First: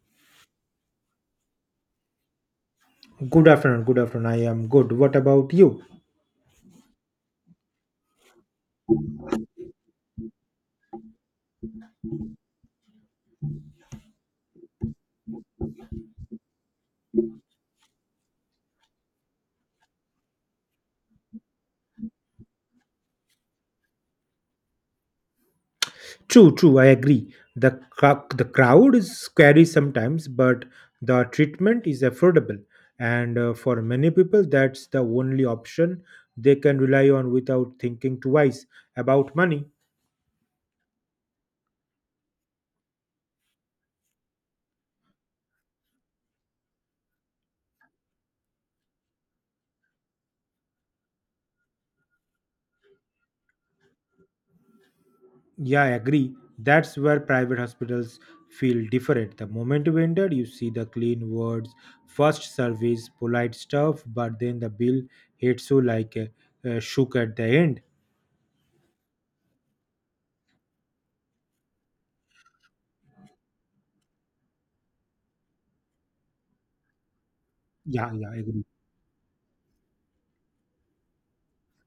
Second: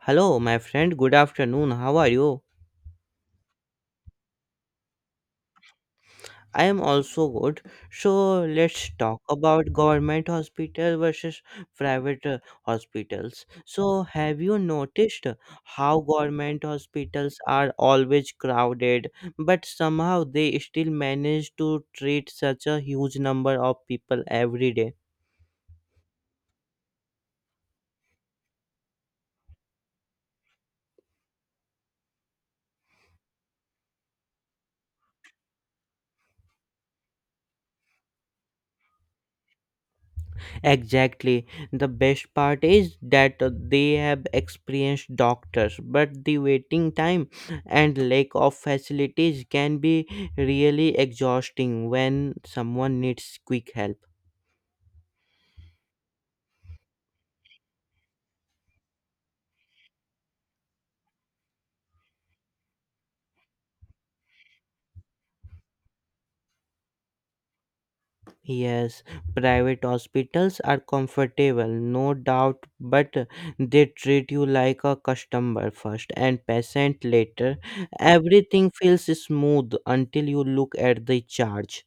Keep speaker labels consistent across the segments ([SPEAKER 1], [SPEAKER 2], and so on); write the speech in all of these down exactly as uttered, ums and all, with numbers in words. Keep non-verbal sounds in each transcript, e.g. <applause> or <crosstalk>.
[SPEAKER 1] Hello, my friend. Good afternoon. How are you?
[SPEAKER 2] Good afternoon. Good afternoon. I am good. What about you?
[SPEAKER 1] I am also good. So let's talk about government hospital versus private uh, hospitals. So have you noticed how government hospitals are always crowded, but somehow they still manage to treat such a huge number of people every day?
[SPEAKER 2] True, true. I agree. The crowd, the crowd is scary sometimes, but the treatment is affordable, and uh, for many people, that's the only option they can rely on without thinking twice about money.
[SPEAKER 1] Exactly. The best part is that they have experienced doctors, but the waiting time and lack of facilities can be really exhausting when someone needs quick help.
[SPEAKER 2] Yeah, I agree. That's where private hospitals feel different. The moment you enter, you see the clean words, first service, polite stuff, but then the bill hits you like a, a shook at the end.
[SPEAKER 1] Yes, private hospitals are comfortable, no doubt, but they treat you like a customer first and patient later.
[SPEAKER 2] Yeah, yeah, I agree.
[SPEAKER 1] Everything feels smooth until you look at the charge.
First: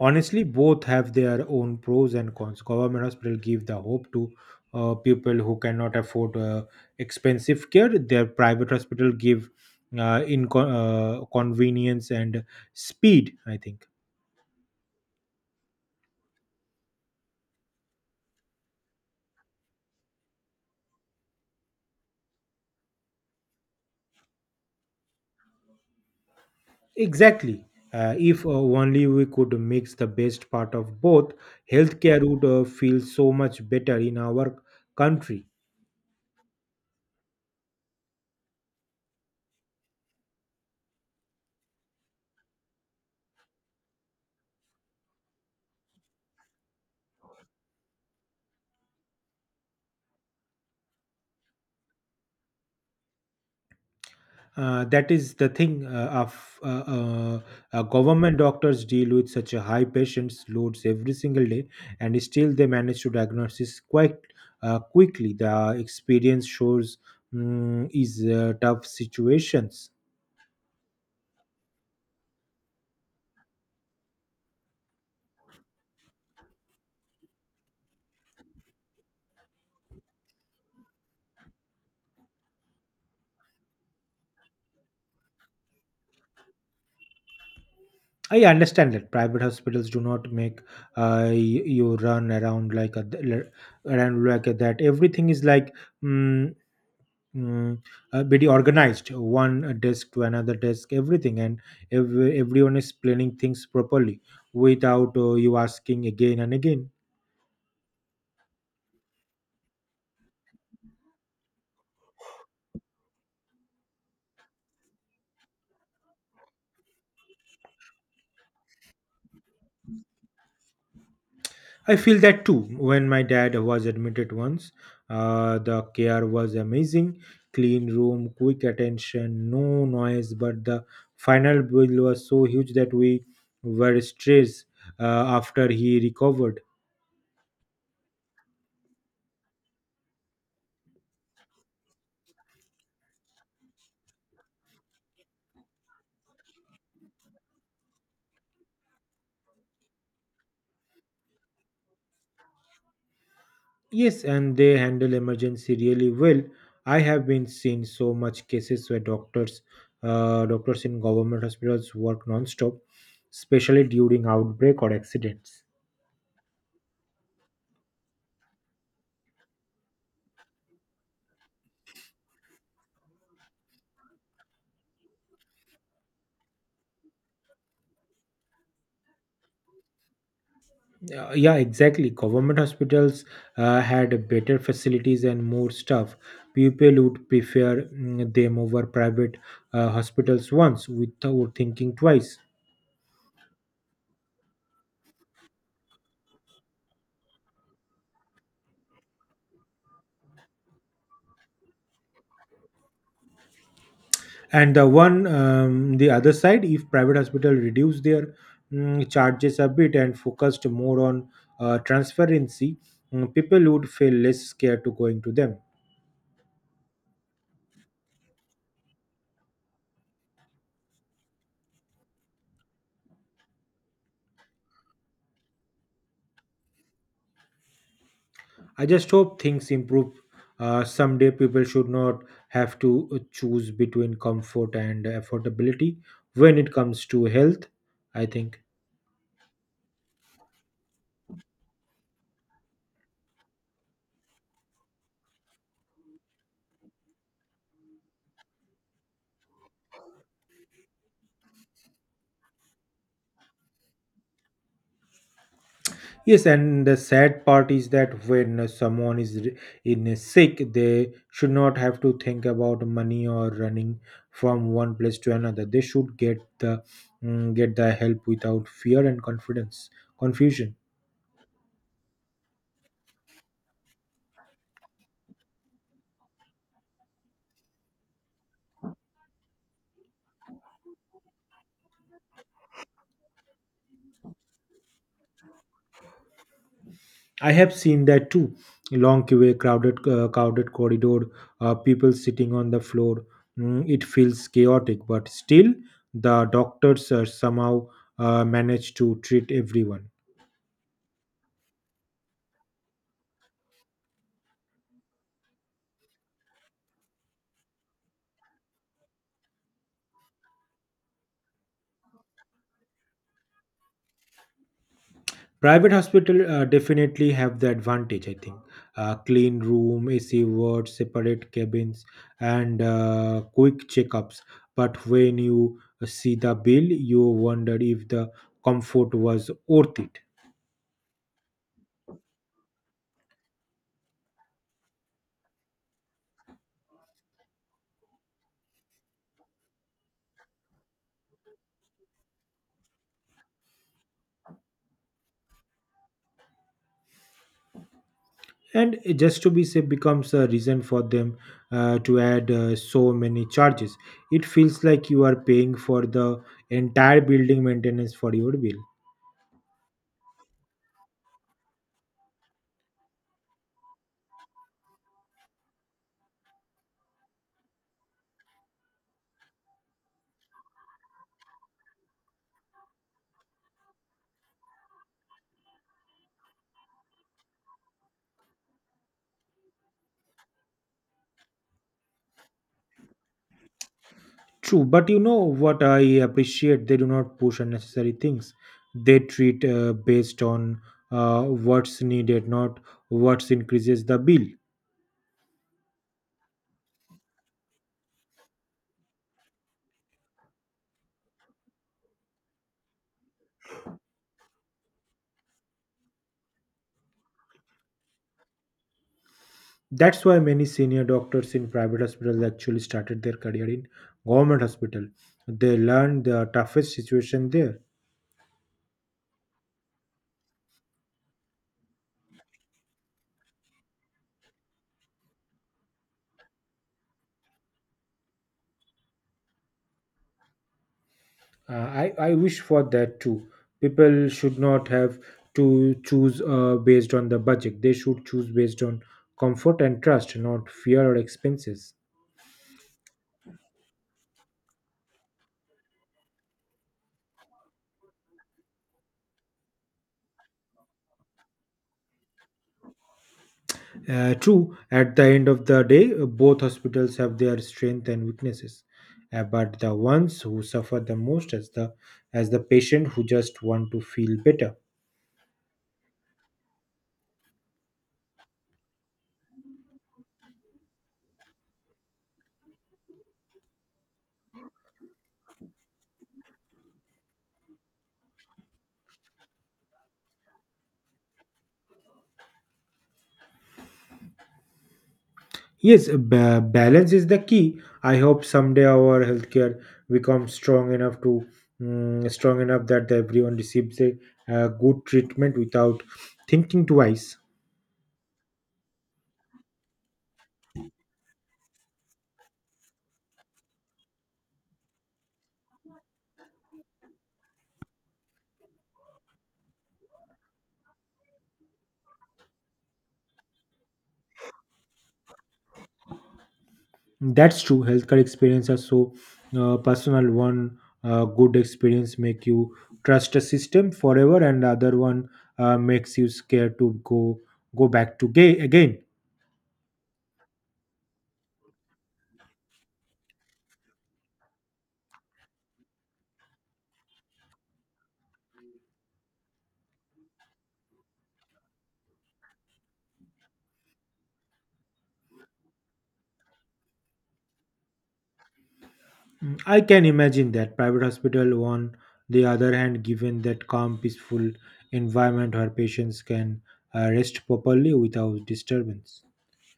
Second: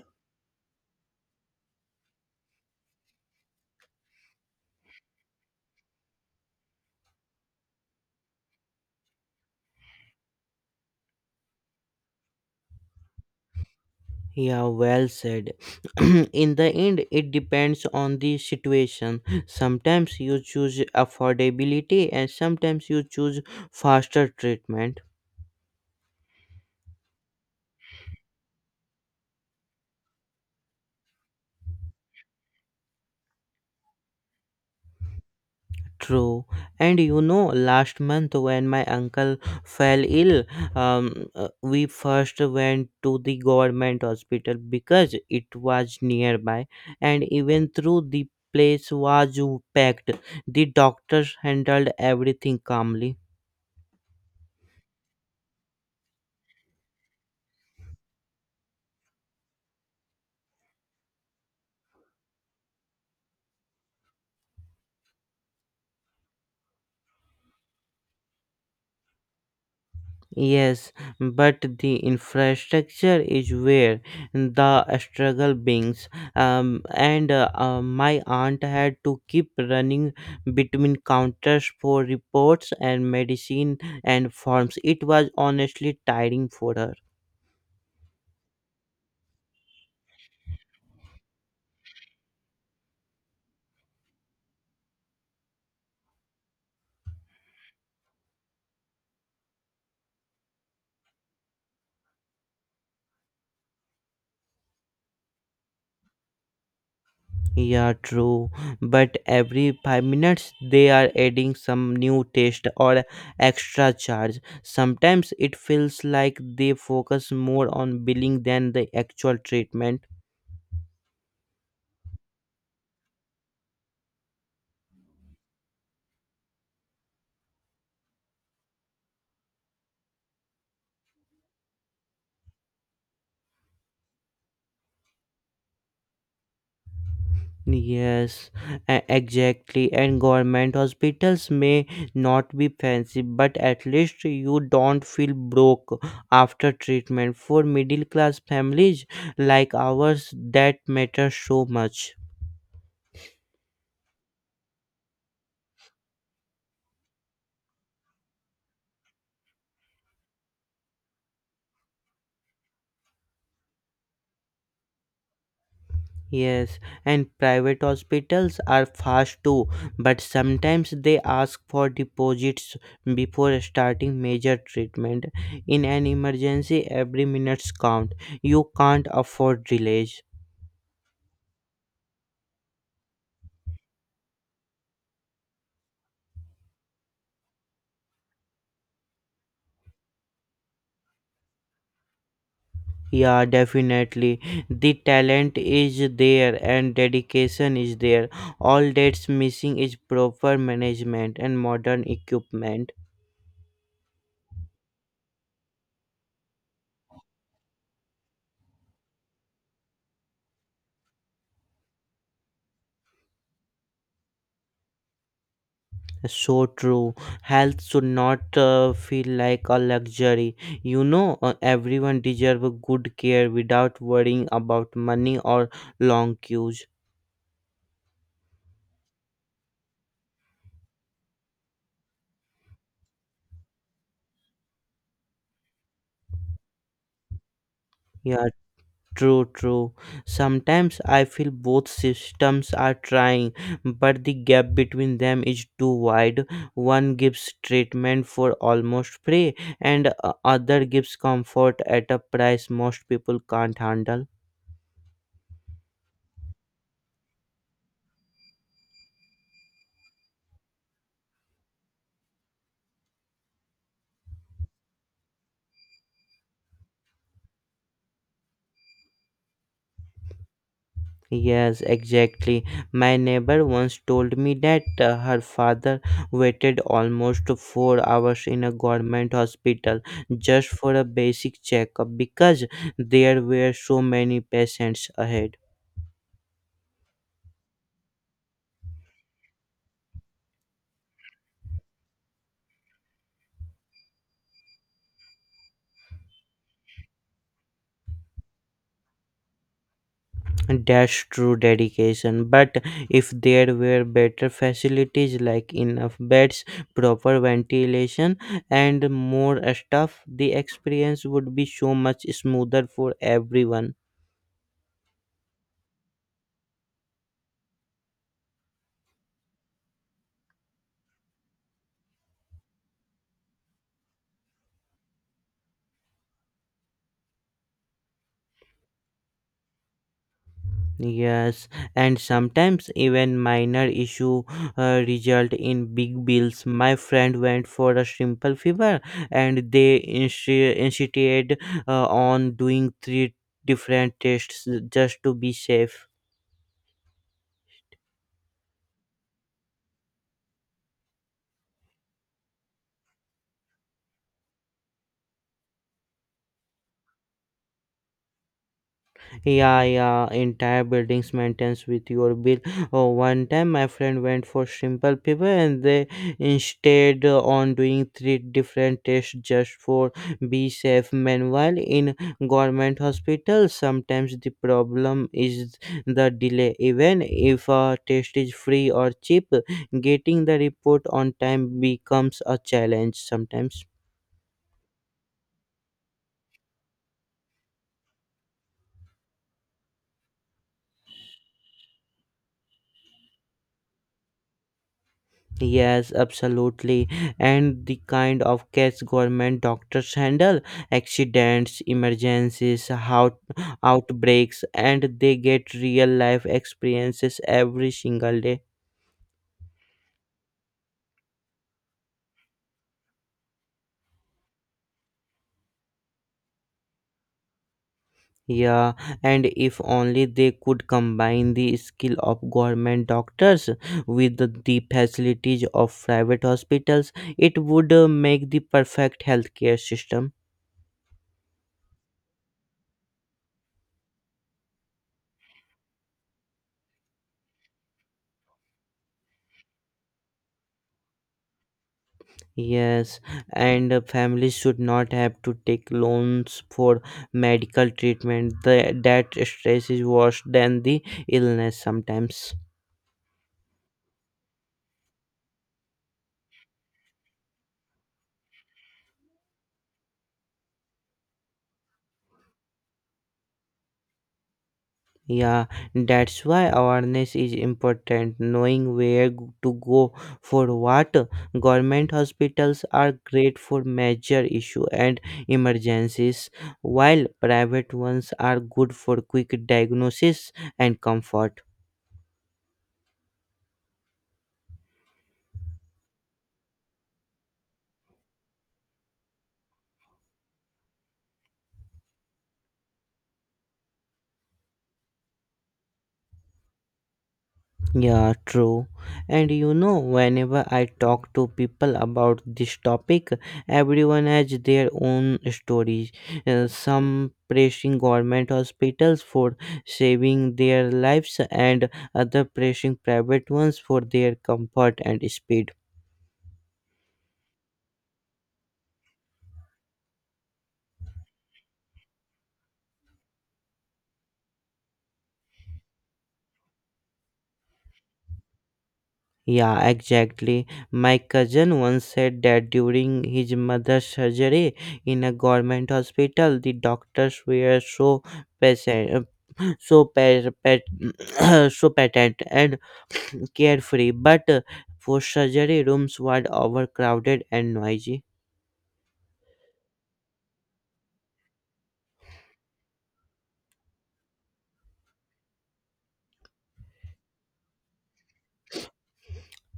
[SPEAKER 2] Honestly, both have their own pros and cons. Government hospital give the hope to uh, people who cannot afford uh, expensive care. Their private hospital give uh, in uh, convenience and speed, I think.
[SPEAKER 1] Yeah, well said. <clears throat> In the end, it depends on the situation. Sometimes you choose affordability and sometimes you choose faster treatment.
[SPEAKER 2] Exactly. uh, if uh, Only we could mix the best part of both. Healthcare would uh, feel so much better in our country.
[SPEAKER 1] True. And you know, last month when my uncle fell ill, um, uh, we first went to the government hospital because it was nearby, and even though the place was packed, the doctors handled everything calmly.
[SPEAKER 2] Uh, that is the thing uh, of uh, uh, uh, government doctors deal with such a high patients loads every single day, and still they manage to diagnose this quite uh, quickly. The experience shows mm, is uh, tough situations.
[SPEAKER 1] Yes, but the infrastructure is where the struggle begins. Um, and uh, uh, My aunt had to keep running between counters for reports and medicine and forms. It was honestly tiring for her.
[SPEAKER 2] I understand that private hospitals do not make uh, y- you run around like a around like that. Everything is like Mm mm, uh, very organized. One uh, desk to another desk, everything, and ev- everyone is planning things properly without uh, you asking again and again.
[SPEAKER 1] Yeah, true. But every five minutes they are adding some new test or extra charge. Sometimes it feels like they focus more on billing than the actual treatment.
[SPEAKER 2] I feel that too. When my dad was admitted once, uh, the care was amazing. Clean room, quick attention, no noise, but the final bill was so huge that we were stressed uh, after he recovered.
[SPEAKER 1] Yes, e- exactly. And government hospitals may not be fancy, but at least you don't feel broke after treatment. For middle class families like ours, that matters so much.
[SPEAKER 2] Yes, and they handle emergency really well. I have been seen so much cases where doctors, uh, doctors in government hospitals work non-stop, especially during outbreak or accidents.
[SPEAKER 1] Yes, and private hospitals are fast too, but sometimes they ask for deposits before starting major treatment. In an emergency, every minute counts. You can't afford delays.
[SPEAKER 2] Uh, yeah, exactly. Government hospitals uh, had better facilities and more staff. People would prefer mm, them over private uh, hospitals once without thinking twice.
[SPEAKER 1] Yeah, definitely. The talent is there and dedication is there. All that's missing is proper management and modern equipment.
[SPEAKER 2] And the one um, the other side, if private hospital reduce their mm, charges a bit and focused more on uh, transparency, mm, people would feel less scared to going to them.
[SPEAKER 1] So true. Health should not uh, feel like a luxury. You know, uh, everyone deserves good care without worrying about money or long queues.
[SPEAKER 2] I just hope things improve uh, someday. People should not have to uh, choose between comfort and affordability when it comes to health, I
[SPEAKER 1] Yeah.
[SPEAKER 2] think.
[SPEAKER 1] True, true. Sometimes I feel both systems are trying, but the gap between them is too wide. One gives treatment for almost free, and uh, other gives comfort at a price most people can't handle.
[SPEAKER 2] Yes, and the sad part is that when someone is re- in a sick, they should not have to think about money or running from one place to another. They should get the mm, get the help without fear and confidence Confusion.
[SPEAKER 1] Yes, exactly. My neighbor once told me that uh, her father waited almost four hours in a government hospital just for a basic checkup because there were so many patients ahead.
[SPEAKER 2] I have seen that too. Long queue, crowded uh, crowded corridor, uh, people sitting on the floor. Mm, it feels chaotic, but still, the doctors uh, somehow uh, manage to treat everyone.
[SPEAKER 1] That's true dedication, but if there were better facilities like enough beds, proper ventilation, and more staff, the experience would be so much smoother for everyone.
[SPEAKER 2] Private hospital uh, definitely have the advantage, I think. Uh, clean room, ac wards, separate cabins, and uh, quick checkups. But when you uh, see the bill, you wonder if the comfort was worth it.
[SPEAKER 1] Yes, and sometimes even minor issue uh, result in big bills. My friend went for a simple fever, and they insti- insisted uh, on doing three different tests just to be safe.
[SPEAKER 2] And just to be safe becomes a reason for them uh, to add uh, so many charges. It feels like you are paying for the entire building maintenance for your bill.
[SPEAKER 1] Yeah, yeah, entire buildings maintains with your bill. Oh, one time my friend went for simple people and they instead on doing three different tests just for be safe. Meanwhile, in government hospitals, sometimes the problem is the delay. Even if a test is free or cheap, getting the report on time becomes a challenge sometimes.
[SPEAKER 2] True, but you know what I appreciate? They do not push unnecessary things. They treat uh, based on uh, what's needed, not what's increases the bill.
[SPEAKER 1] Yes, absolutely. And the kind of case government doctors handle accidents, emergencies, how outbreaks, and they get real life experiences every single day.
[SPEAKER 2] That's why many senior doctors in private hospitals actually started their career in government hospital. They learned the toughest situation there.
[SPEAKER 1] Yeah, and if only they could combine the skill of government doctors with the the facilities of private hospitals, it would uh, make the perfect healthcare system.
[SPEAKER 2] Uh, I, I wish for that too. People should not have to choose uh, based on the budget. They should choose based on comfort and trust, not fear or expenses.
[SPEAKER 1] Yes, and uh, families should not have to take loans for medical treatment. The, that stress is worse than the illness sometimes.
[SPEAKER 2] Uh, true, at the end of the day, uh, both hospitals have their strengths and weaknesses. Uh, but the ones who suffer the most as the as the patient who just want to feel better.
[SPEAKER 1] Yeah, that's why awareness is important. Knowing where g- to go for what. Government hospitals are great for major issue and emergencies, while private ones are good for quick diagnosis and comfort.
[SPEAKER 2] Yes, ba- balance is the key. I hope someday our healthcare becomes strong enough to mm, strong enough that everyone receives a, uh good treatment without thinking twice.
[SPEAKER 1] Yeah, true. And you know, whenever I talk to people about this topic, everyone has their own stories. Uh, some praising government hospitals for saving their lives, and other praising private ones for their comfort and speed.
[SPEAKER 2] That's true. Healthcare experience are so uh, personal. One uh, good experience make you trust a system forever, and the other one uh, makes you scared to go go back to gay again.
[SPEAKER 1] Yeah, exactly. My cousin once said that during his mother's surgery in a government hospital, the doctors were so patient, so pet, pet <clears throat> so patent and carefree, but uh, for surgery rooms were overcrowded and noisy.
[SPEAKER 2] Mm, I can imagine that. Private hospital on the other hand given that calm peaceful environment where patients can uh, rest properly without disturbance.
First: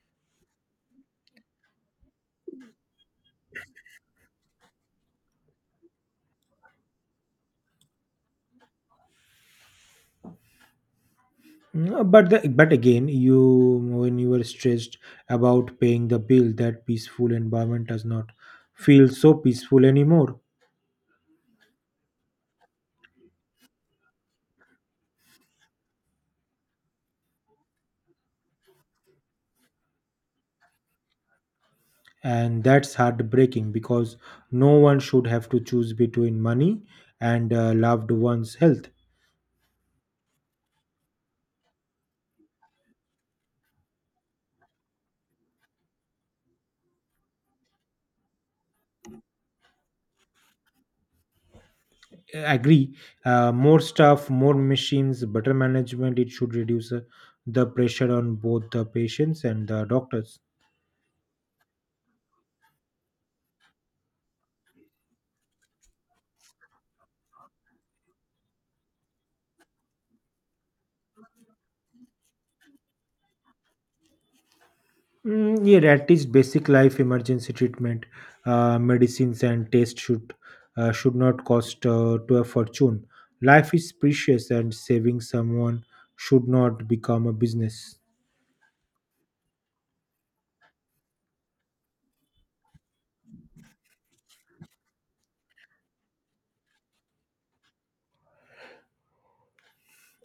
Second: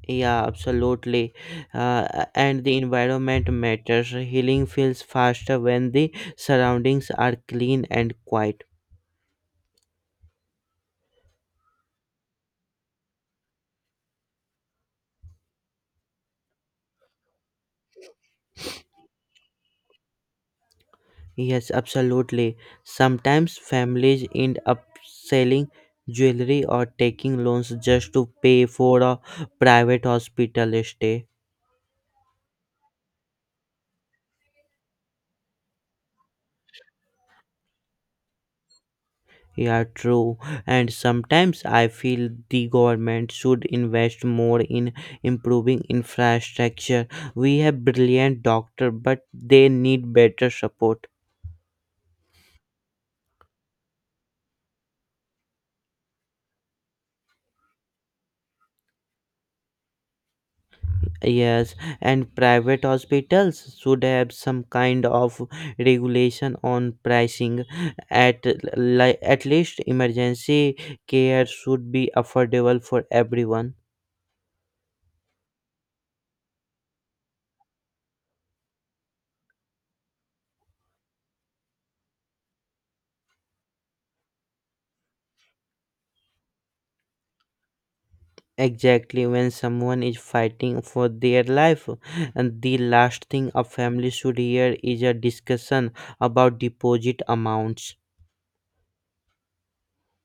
[SPEAKER 1] Yeah, absolutely. Uh, and the environment matters. Healing feels faster when the surroundings are clean and quiet.
[SPEAKER 2] No, but the, but again you when you were stressed about paying the bill, that peaceful environment does not feel so peaceful anymore.
[SPEAKER 1] Yes, absolutely. Sometimes families end up selling jewelry or taking loans just to pay for a private hospital stay.
[SPEAKER 2] And that's heartbreaking because no one should have to choose between money and uh, loved one's health.
[SPEAKER 1] Yeah, true. And sometimes I feel the government should invest more in improving infrastructure. We have brilliant doctors, but they need better support.
[SPEAKER 2] Agree. Uh, more staff, more machines, better management, it should reduce uh, the pressure on both the patients and the doctors.
[SPEAKER 1] Yes, and private hospitals should have some kind of regulation on pricing. At li- at least emergency care should be affordable for everyone.
[SPEAKER 2] Mm, yeah, at least basic life emergency treatment, uh, medicines and tests should uh, should not cost uh, to a fortune. Life is precious, and saving someone should not become a business.
[SPEAKER 1] Exactly, when someone is fighting for their life, and the last thing a family should hear is a discussion about deposit amounts.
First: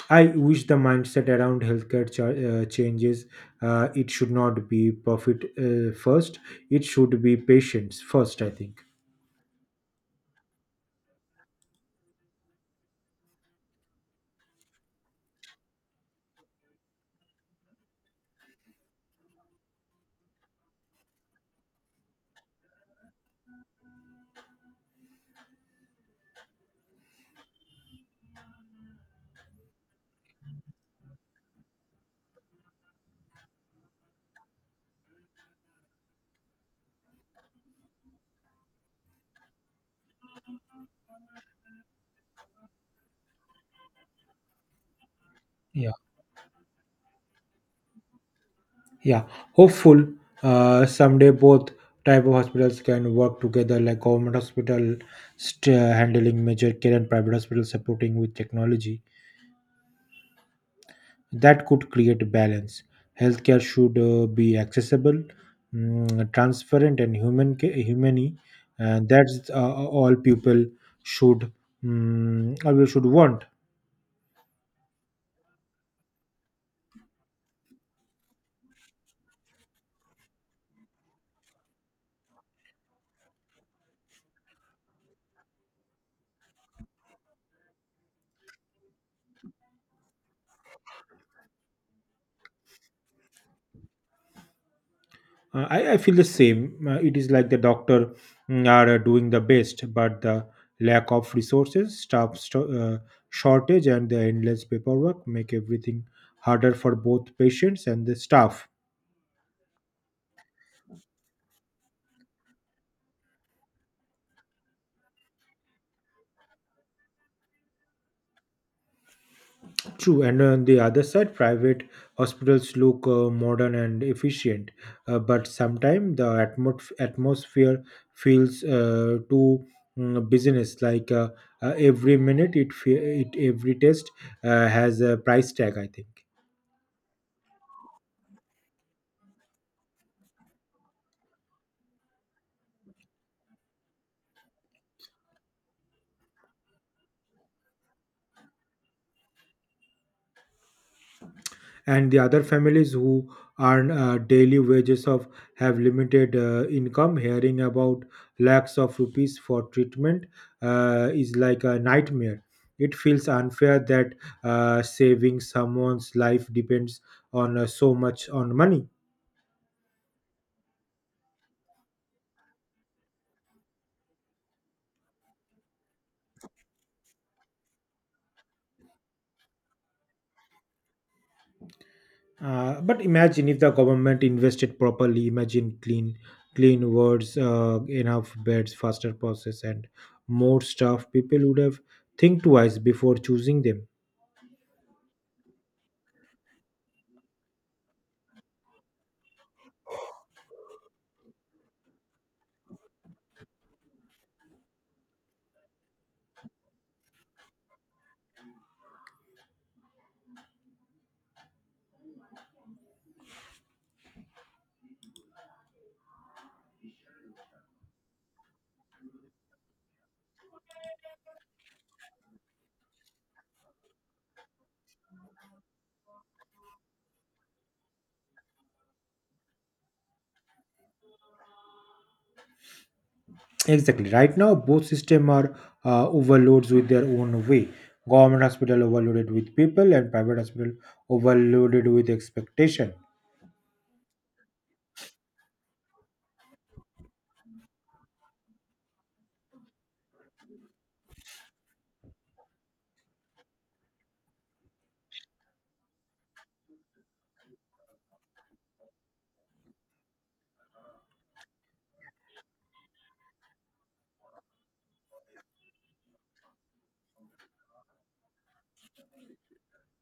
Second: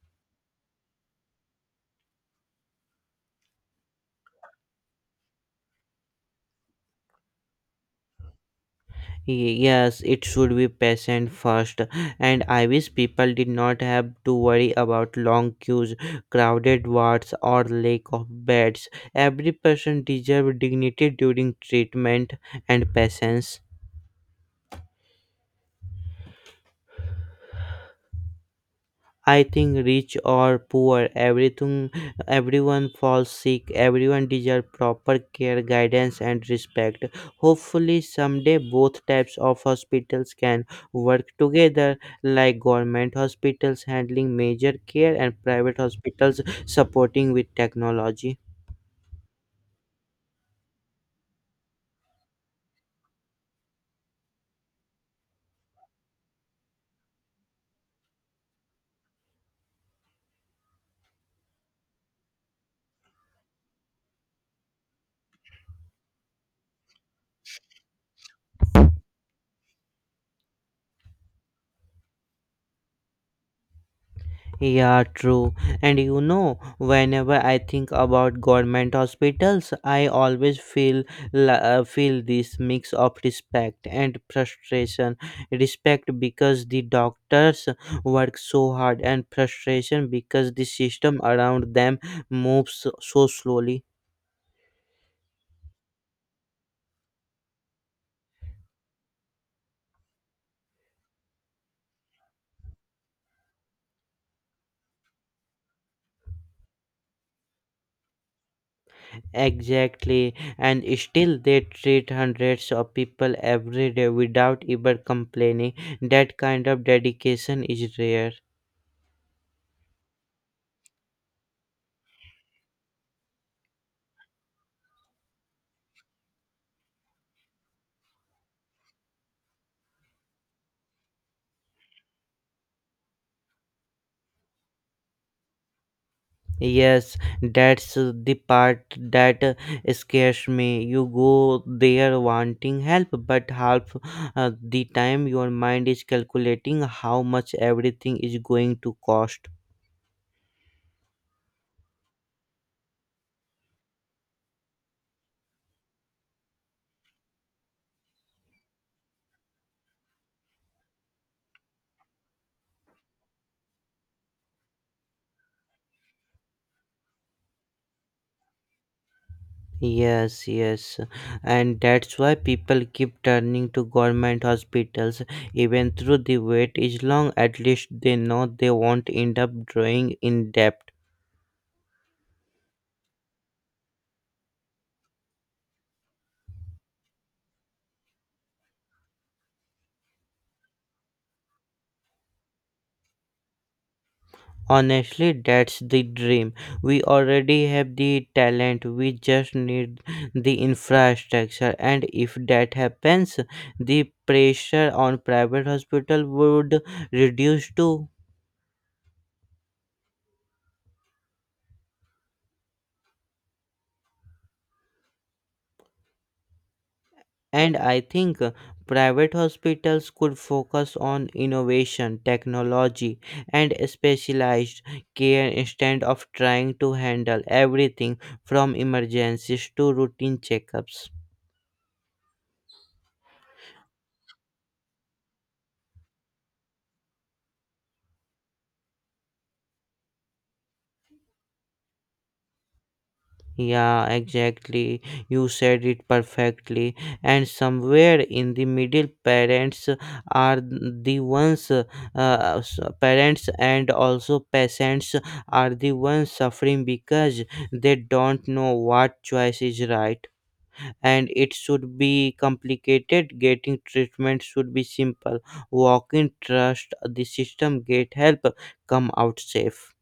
[SPEAKER 2] I wish the mindset around healthcare cha- uh, changes. Uh, it should not be profit uh, first. It should be patients first, I think.
[SPEAKER 1] Y- Yes, it should be patient first, and I wish people did not have to worry about long queues, crowded wards, or lack of beds. Every person deserves dignity during treatment and patience. I think rich or poor, everything, everyone falls sick. Everyone deserves proper care, guidance, and respect. Hopefully, someday both types of hospitals can work together, like government hospitals handling major care and private
[SPEAKER 2] Yeah.
[SPEAKER 1] hospitals supporting with technology.
[SPEAKER 2] Yeah, hopeful uh, someday both type of hospitals can work together, like government hospital st- uh, handling major care and private hospital supporting with technology. That could create balance. Healthcare should uh, be accessible, mm, transparent, and human ca- humane, and that's uh, all people should mm, uh, we should want.
[SPEAKER 1] Yeah, true. And you know, whenever I think about government hospitals, I always feel la- uh, feel this mix of respect and frustration. Respect because the doctors work so hard, and frustration because the system around them moves so so slowly.
[SPEAKER 2] Uh, I, I feel the same. Uh, it is like the doctor mm, are uh, doing the best, but the lack of resources, staff sto- uh, shortage, and the endless paperwork make everything harder for both patients and the staff.
[SPEAKER 1] Exactly, and still they treat hundreds of people every day without even complaining. That kind of dedication is rare.
[SPEAKER 2] True, and on the other side, private hospitals look uh, modern and efficient, uh, but sometimes the atmos- atmosphere feels uh, too mm, business. Like uh, uh, every minute, it fe- it every test uh, has a price tag, I think.
[SPEAKER 1] Yes, that's the part that scares me. You go there wanting help, but half uh, the time your mind is calculating how much everything is going to cost.
[SPEAKER 2] And the other families who earn uh, daily wages of have limited uh, income hearing about lakhs of rupees for treatment uh, is like a nightmare. It feels unfair that uh, saving someone's life depends on uh, so much on money.
[SPEAKER 1] Yes, yes, and that's why people keep turning to government hospitals even though the wait is long. At least they know they won't end up drawing in debt.
[SPEAKER 2] Uh, but imagine if the government invested properly. Imagine clean clean words, uh, enough beds, faster process, and more staff. People would have think twice before choosing them.
[SPEAKER 1] Honestly, that's the dream. We already have the talent, we just need the infrastructure. And if that happens, the pressure on private hospital would reduce too. And I think uh, private hospitals could focus on innovation, technology, and specialized care instead of trying to handle everything from emergencies to routine checkups.
[SPEAKER 2] Exactly. Right now, both systems are uh, overloads with their own way. Government hospital overloaded with people, and private hospital overloaded with expectation.
[SPEAKER 1] Yeah, exactly. You said it perfectly. And somewhere in the middle, parents are the ones, uh, s- parents and also peasants are the ones suffering because they don't know what choice is right. And it should be complicated. Getting treatment should be simple. Walk in, trust the system, get help, come out safe.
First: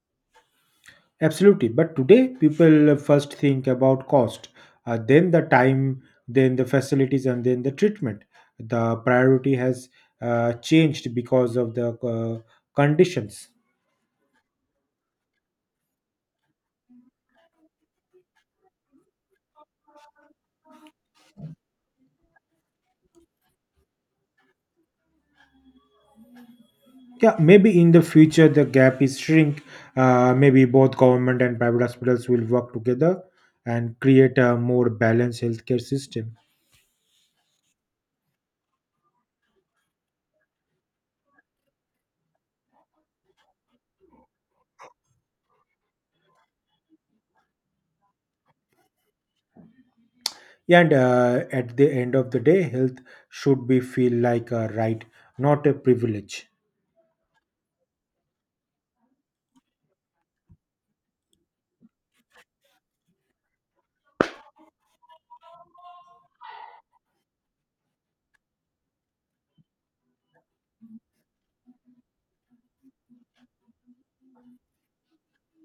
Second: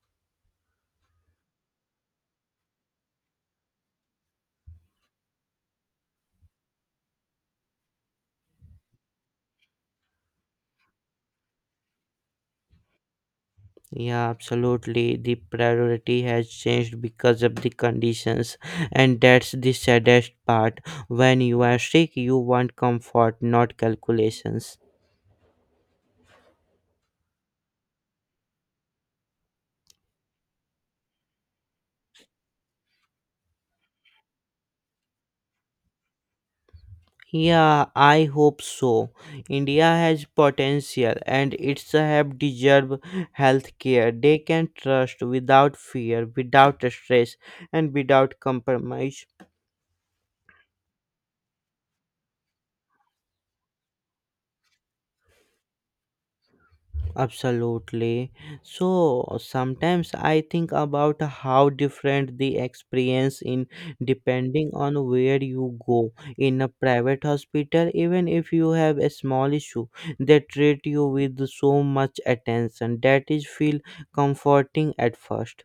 [SPEAKER 2] Absolutely. But today, people first think about cost, uh, then the time, then the facilities, and then the treatment. The priority has uh, changed because of the uh, conditions.
[SPEAKER 1] Yeah, absolutely. The priority has changed because of the conditions, and that's the saddest part. When you are sick, you want comfort, not calculations.
[SPEAKER 2] Yeah, maybe in the future the gap is shrink. Uh, maybe both government and private hospitals will work together and create a more balanced healthcare system.
[SPEAKER 1] Yeah, I hope so. India has potential and it's have deserve health care they can trust without fear, without stress, and without compromise.
[SPEAKER 2] Yeah, and uh, at the end of the day, health should be feel like a right, not a privilege.
[SPEAKER 1] Absolutely. So sometimes I think about how different the experience in depending on where you go. In a private hospital, even if you have a small issue, they treat you with so much attention that is feel comforting at first.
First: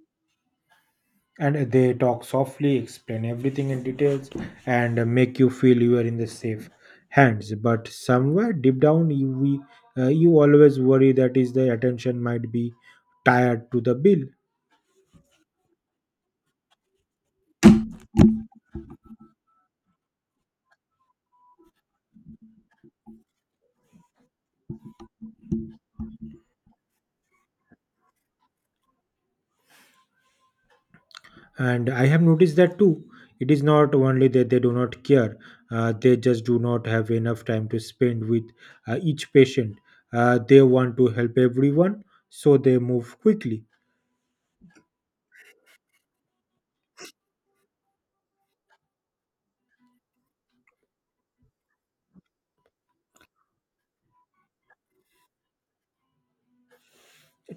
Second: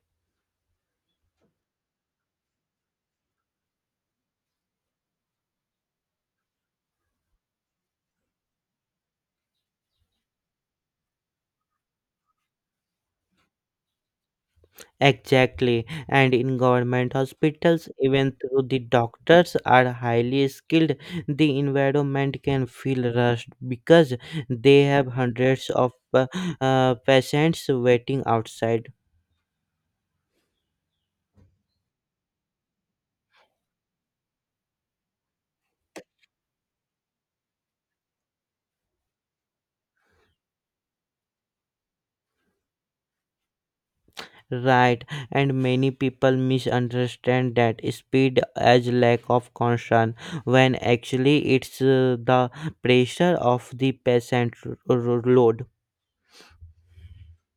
[SPEAKER 2] And they talk softly, explain everything in details, and uh, make you feel you are in the safe hands. But somewhere deep down, you we uh, you always worry that is the attention might be tied to the bill.
[SPEAKER 1] Exactly, and in government hospitals, even though the doctors are highly skilled, the environment can feel rushed because they have hundreds of pa- uh, patients waiting outside.
[SPEAKER 2] And I have noticed that too. It is not only that they do not care, uh, they just do not have enough time to spend with uh, each patient. Uh, they want to help everyone, so they move quickly.
[SPEAKER 1] Right, and many people misunderstand that speed as lack of concern when actually it's uh, the pressure of the patient r- r- load.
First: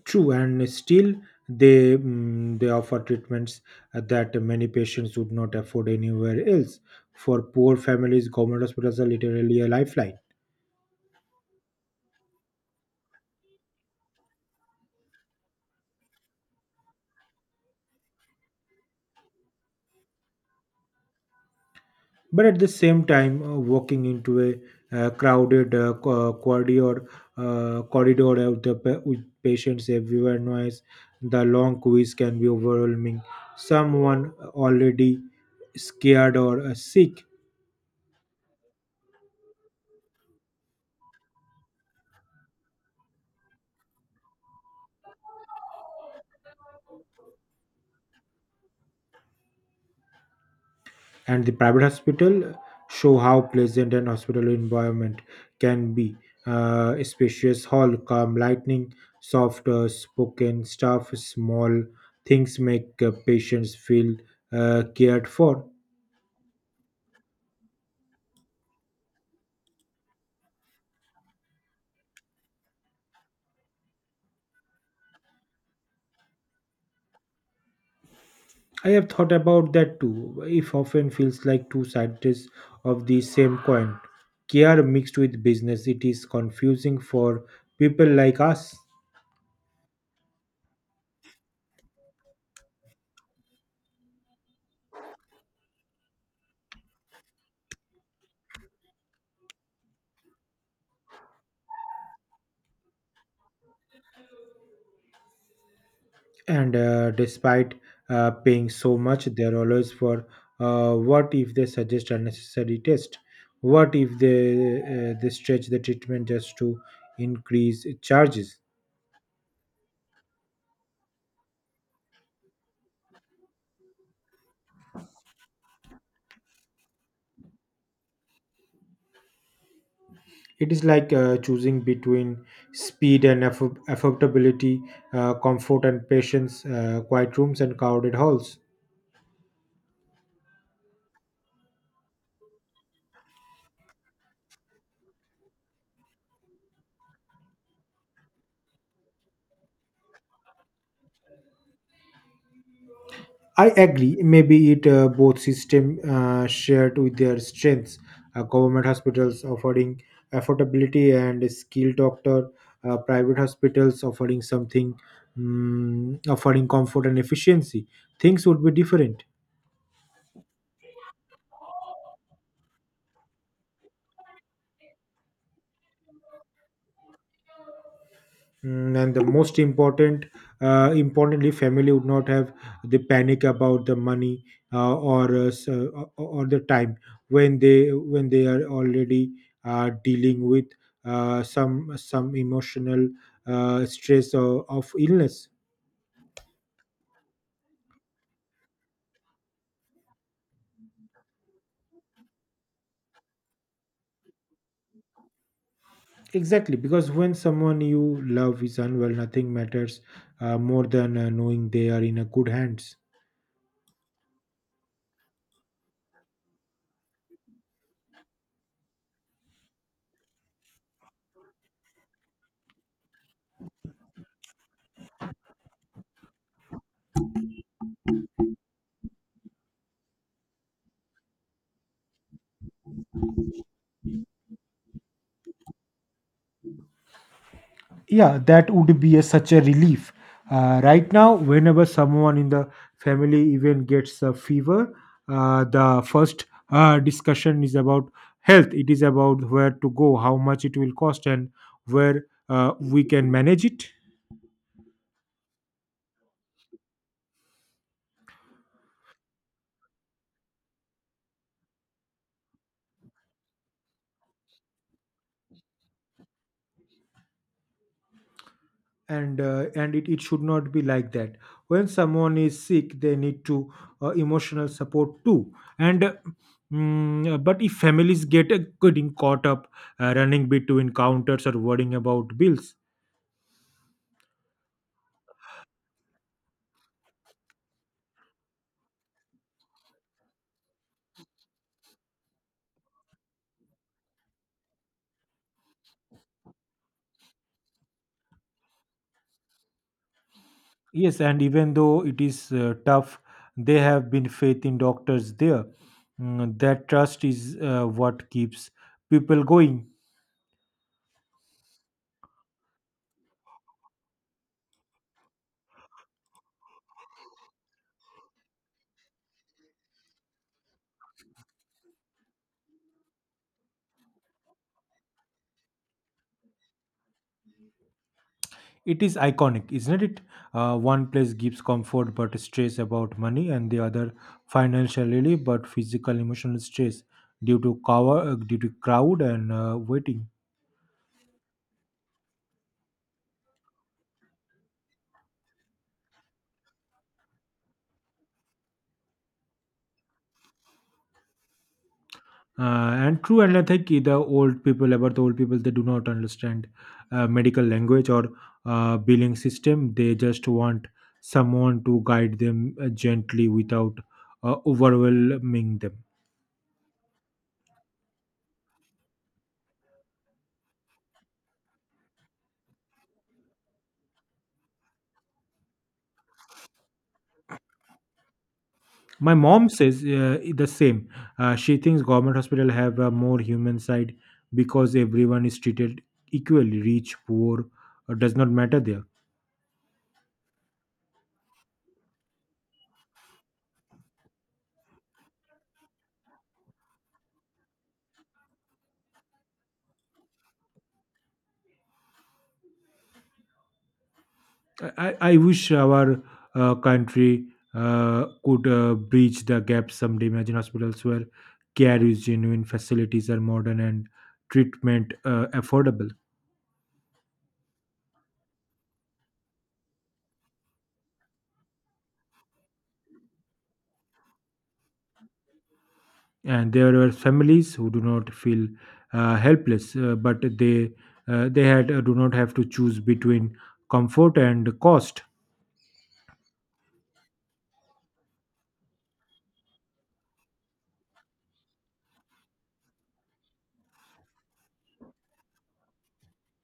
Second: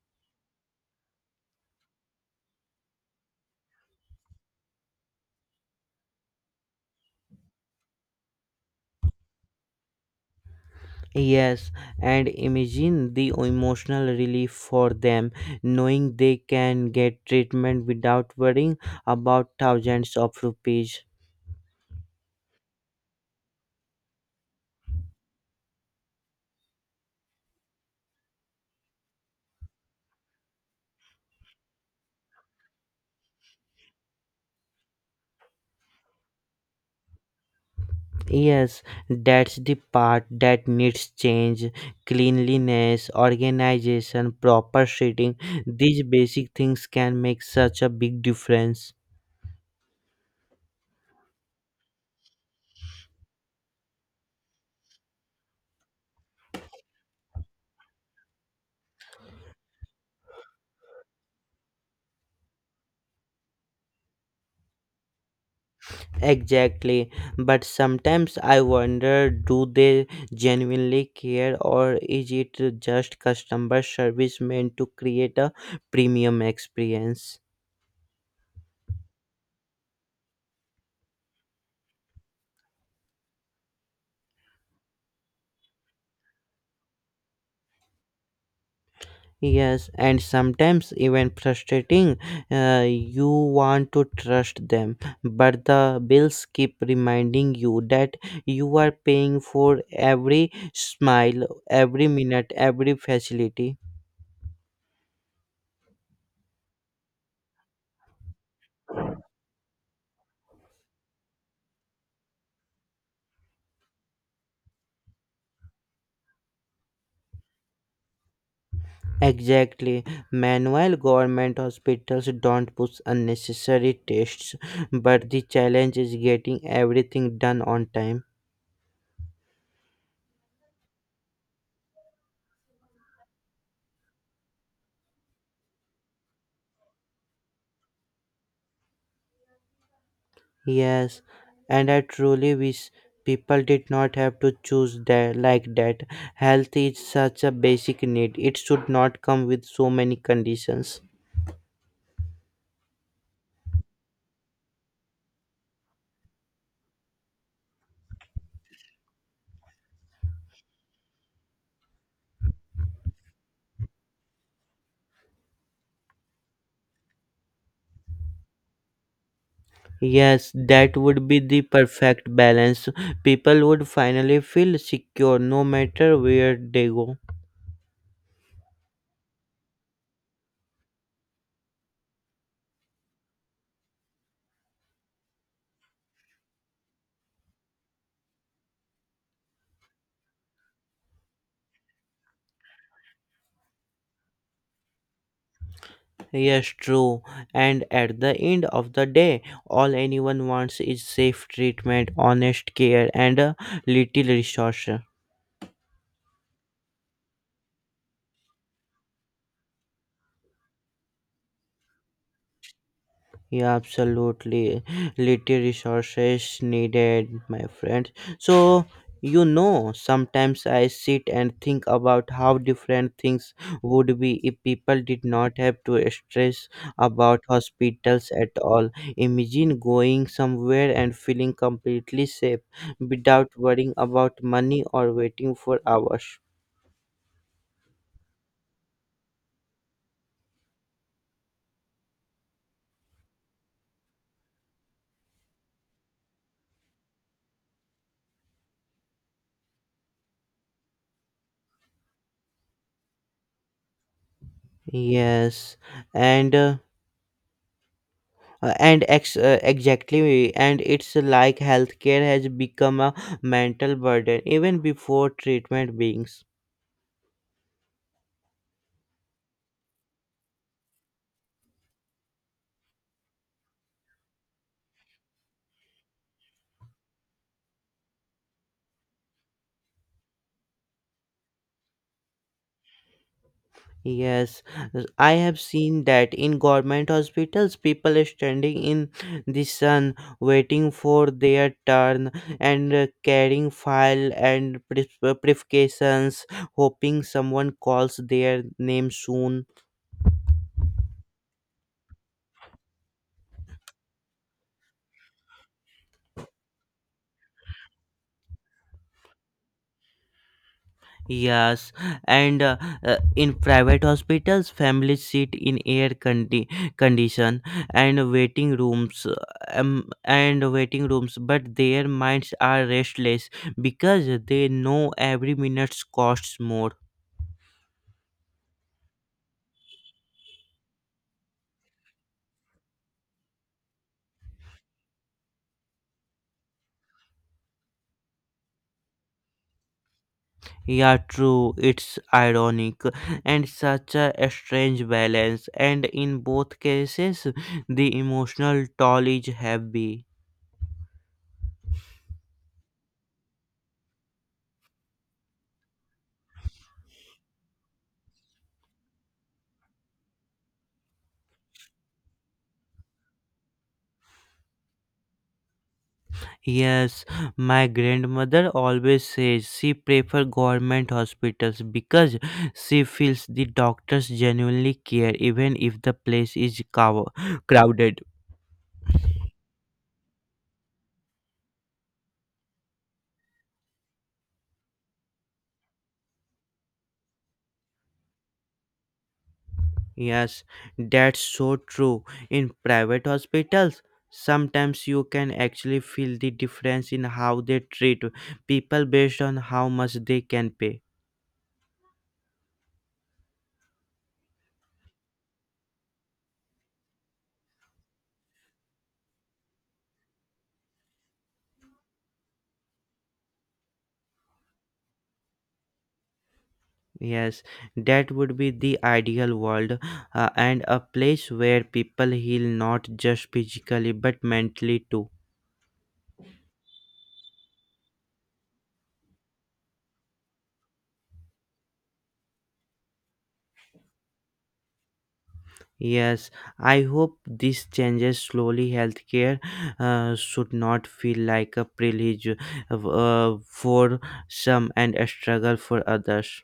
[SPEAKER 2] True, and still they mm, they offer treatments uh, that many patients would not afford anywhere else. For poor families, government hospitals are literally a lifeline.
[SPEAKER 1] Yes, and imagine the emotional relief for them knowing they can get treatment without worrying about thousands of rupees.
[SPEAKER 2] But at the same time, uh, walking into a uh, crowded uh, co- uh, corridor uh, corridor of the pa- with patients everywhere, noise, the long quiz can be overwhelming, someone already scared or uh, sick.
[SPEAKER 1] Yes, that's the part that needs change. Cleanliness, organization, proper seating, these basic things can make such a big difference.
[SPEAKER 2] And the private hospital show how pleasant an hospital environment can be. Uh, a spacious hall, calm lightning, soft uh, spoken staff, small things make uh, patients feel uh, cared for.
[SPEAKER 1] Exactly. But sometimes I wonder, do they genuinely care or is it just customer service meant to create a premium experience?
[SPEAKER 2] I have thought about that too. If often feels like two sides of the same coin. Care mixed with business, it is confusing for people like us.
[SPEAKER 1] Yes, and sometimes even frustrating. Uh, you want to trust them, but the bills keep reminding you that you are paying for every smile, every minute, every facility.
[SPEAKER 2] And uh, despite uh, paying so much, they're always for uh, what if they suggest unnecessary test? What if they uh, they stretch the treatment just to increase charges?
[SPEAKER 1] Exactly. Manual government hospitals don't push unnecessary tests, but the challenge is getting everything done on time.
[SPEAKER 2] It is like uh, choosing between speed and affo- affordability, uh, comfort and patience, uh, quiet rooms and crowded halls.
[SPEAKER 1] Yes, and I truly wish people did not have to choose that like that. Health is such a basic need. It should not come with so many conditions.
[SPEAKER 2] I agree. Maybe it uh, both system uh, shared with their strengths. Uh, government hospitals offering affordability and a skilled doctor. Uh, private hospitals offering something, mm offering comfort and efficiency. Things would be different.
[SPEAKER 1] Yes, that would be the perfect balance. People would finally feel secure no matter where they go.
[SPEAKER 2] Mm, and the most important uh, importantly family would not have the panic about the money uh, or uh, s- uh, or or the time when they when they are already uh, dealing with uh, some some emotional uh, stress of, of illness.
[SPEAKER 1] Yes, true. And at the end of the day, all anyone wants is safe treatment, honest care, and a little resource.
[SPEAKER 2] Exactly, because when someone you love is unwell, nothing matters uh, more than uh, knowing they are in a good hands.
[SPEAKER 1] Yeah, absolutely. Little resources needed, my friend. So, you know, sometimes I sit and think about how different things would be if people did not have to stress about hospitals at all. Imagine going somewhere and feeling completely safe without worrying about money or waiting for hours.
[SPEAKER 2] Yeah, that would be a, such a relief. Uh, right now, whenever someone in the family even gets a fever, uh, the first uh, discussion is about health. It is about where to go, how much it will cost, and where uh, we can manage it.
[SPEAKER 1] Yes, and uh, Uh, and ex- uh, exactly, and it's like healthcare has become a mental burden even before treatment begins.
[SPEAKER 2] And uh, and it, it should not be like that. When someone is sick, they need to uh, emotional support too. and uh, mm, uh, but if families get uh, getting caught up uh, running between counters or worrying about bills.
[SPEAKER 1] Yes, uh, I have seen that in government hospitals people are standing in the sun waiting for their turn, and uh, carrying file and pre- uh, prescriptions, hoping someone calls their name soon.
[SPEAKER 2] Yes, and even though it is uh, tough, they have been faith in doctors there. Mm, that trust is uh, what keeps people going.
[SPEAKER 1] Yes, and uh, uh, in private hospitals, families sit in air condi- condition and waiting rooms, uh, um, and waiting rooms, but their minds are restless because they know every minute costs more.
[SPEAKER 2] It is iconic, isn't it? Uh, one place gives comfort but stress about money, and the other financial relief but physical emotional stress due to cover, uh, due to crowd and uh, waiting.
[SPEAKER 1] Yeah, true. It's ironic and such a strange balance. And in both cases, the emotional toll is heavy.
[SPEAKER 2] Uh, and True, and I think the old people, about the old people, they do not understand uh, medical language or uh, billing system. They just want someone to guide them uh, gently without uh, overwhelming them.
[SPEAKER 1] Yes, my grandmother always says she prefer government hospitals because she feels the doctors genuinely care even if the place is cow- crowded.
[SPEAKER 2] My mom says uh, the same. Uh, she thinks government hospital have a more human side because everyone is treated equally, rich, poor, uh, does not matter there.
[SPEAKER 1] Yes, that's so true. In private hospitals, sometimes you can actually feel the difference in how they treat people based on how much they can pay.
[SPEAKER 2] I, I wish our uh, country uh, could uh, bridge the gap someday. Imagine hospitals where care is genuine, facilities are modern, and treatment uh, affordable.
[SPEAKER 1] Yes, that would be the ideal world, uh, and a place where people heal not just physically but mentally too.
[SPEAKER 2] And there were families who do not feel uh, helpless, uh, but they uh, they had uh, do not have to choose between comfort and cost.
[SPEAKER 1] Yes, I hope this changes slowly. Healthcare uh, should not feel like a privilege uh, uh, for some and a struggle for others.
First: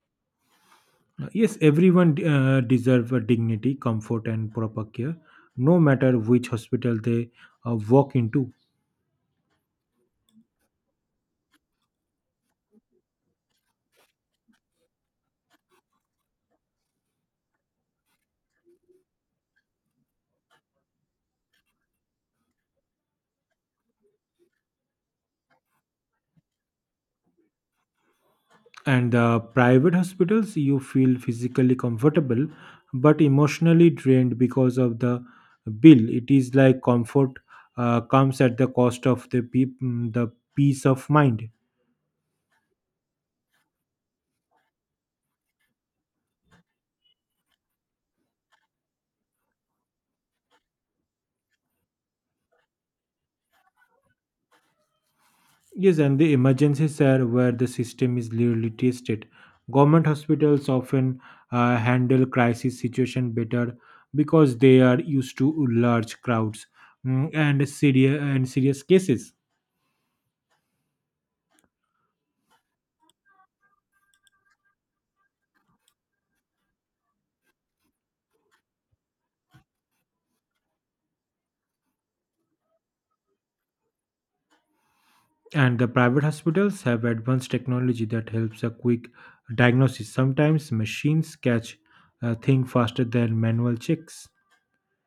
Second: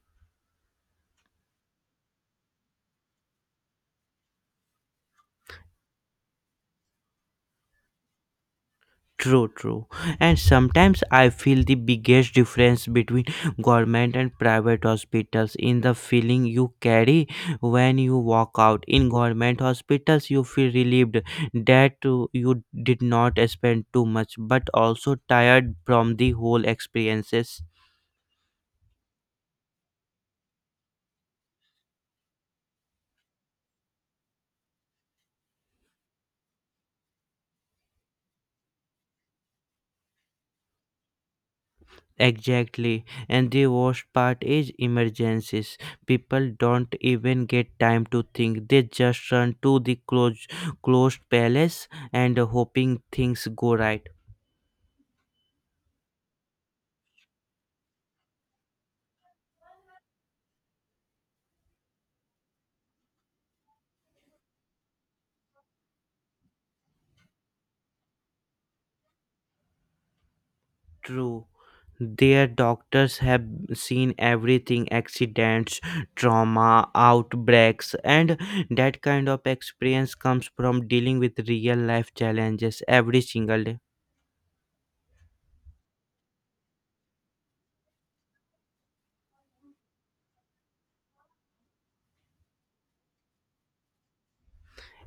[SPEAKER 2] Yes, everyone uh, deserve a dignity, comfort, and proper care, no matter which hospital they uh, walk into.
[SPEAKER 1] True, true. And sometimes I feel the biggest difference between government and private hospitals in the feeling you carry when you walk out. In government hospitals, you feel relieved that uh, you did not spend too much, but also tired from the whole experiences.
[SPEAKER 2] And uh, private hospitals you feel physically comfortable but emotionally drained because of the bill. It is like comfort uh, comes at the cost of the pe mm, the peace of mind.
[SPEAKER 1] Exactly. And the worst part is emergencies. People don't even get time to think. They just run to the close, closed palace and hoping things go right.
[SPEAKER 2] Yes, and the emergencies are where the system is really tested. Government hospitals often uh, handle crisis situation better because they are used to large crowds, mm, and serious and serious cases.
[SPEAKER 1] True. Their doctors have seen everything accidents, trauma, outbreaks, and that kind of experience comes from dealing with real life challenges every single day.
[SPEAKER 2] And the private hospitals have advanced technology that helps a quick diagnosis. Sometimes machines catch a thing faster than manual checks.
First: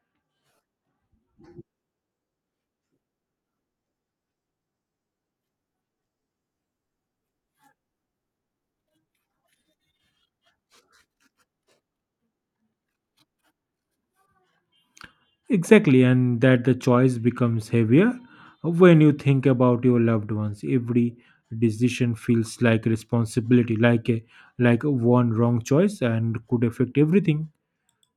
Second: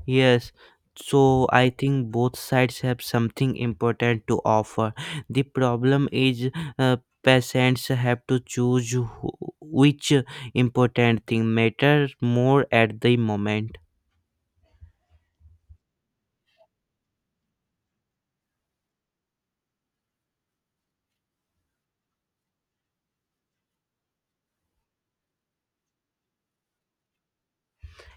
[SPEAKER 1] Yes, so I think both sides have something important to offer. The problem is uh, patients have to choose who- which important thing matters more at the moment.
[SPEAKER 2] Exactly, and that the choice becomes heavier when you think about your loved ones. Every decision feels like responsibility, like a like one wrong choice and could affect everything.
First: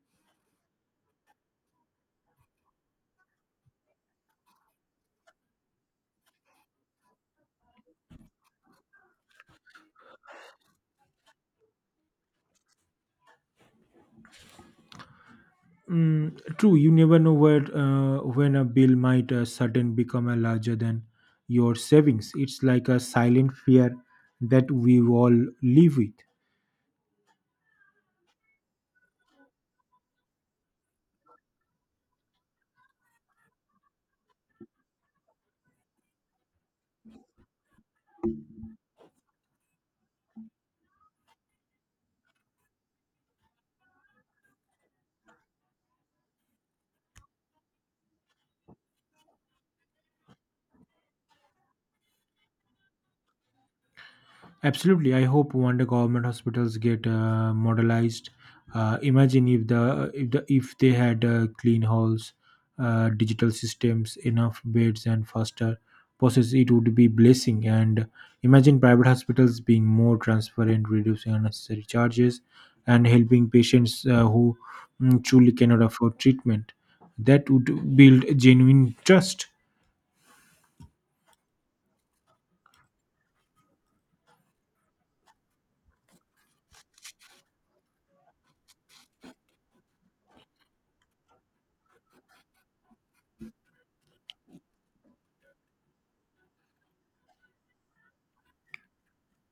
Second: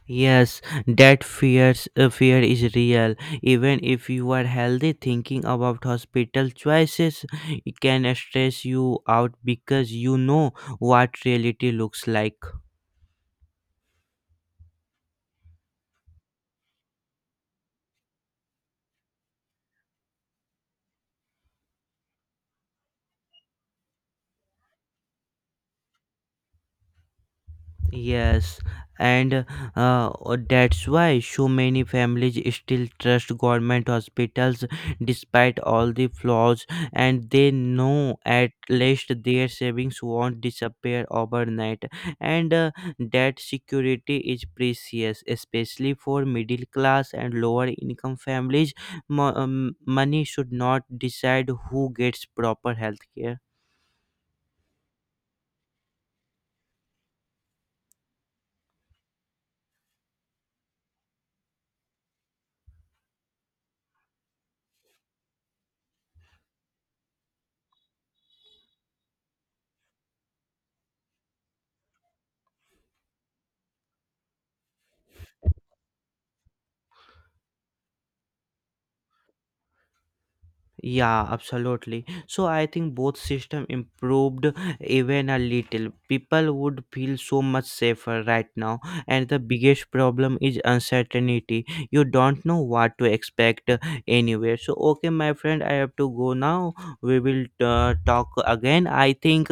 [SPEAKER 1] Yes, that fears uh, fear is real. Even if you are healthy, thinking about hospital choices can stress you out because you know what reality looks like.
[SPEAKER 2] Mm, true, you never know where uh, when a bill might uh, sudden become a larger than your savings. It's like a silent fear that we all live with.
[SPEAKER 1] Yes, and uh, uh, that's why so many families still trust government hospitals despite all the flaws, and they know at least their savings won't disappear overnight. And uh, that security is precious, especially for middle class and lower income families. Mo- um, money should not decide who gets proper health care.
[SPEAKER 2] Absolutely. I hope one day government hospitals get uh, modelized. Uh, imagine if the if the if they had uh, clean halls, uh, digital systems, enough beds, and faster process, it would be blessing. And imagine private hospitals being more transparent, reducing unnecessary charges, and helping patients uh, who mm, truly cannot afford treatment. That would build genuine trust.
[SPEAKER 1] Yeah, absolutely. So I think both system improved even a little. People would feel so much safer right now, and the biggest problem is uncertainty. You don't know what to expect uh, anywhere. So okay, my friend, I have to go now. We will uh, talk again. I think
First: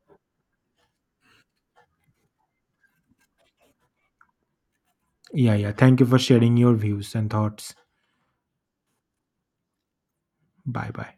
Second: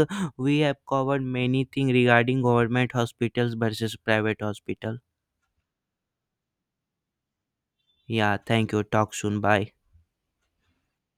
[SPEAKER 1] we have covered many things regarding government hospitals versus private hospital.
[SPEAKER 2] Yeah, yeah. Thank you for sharing your views and thoughts.
[SPEAKER 1] Yeah, thank you. Talk soon. Bye.
[SPEAKER 2] Bye, bye.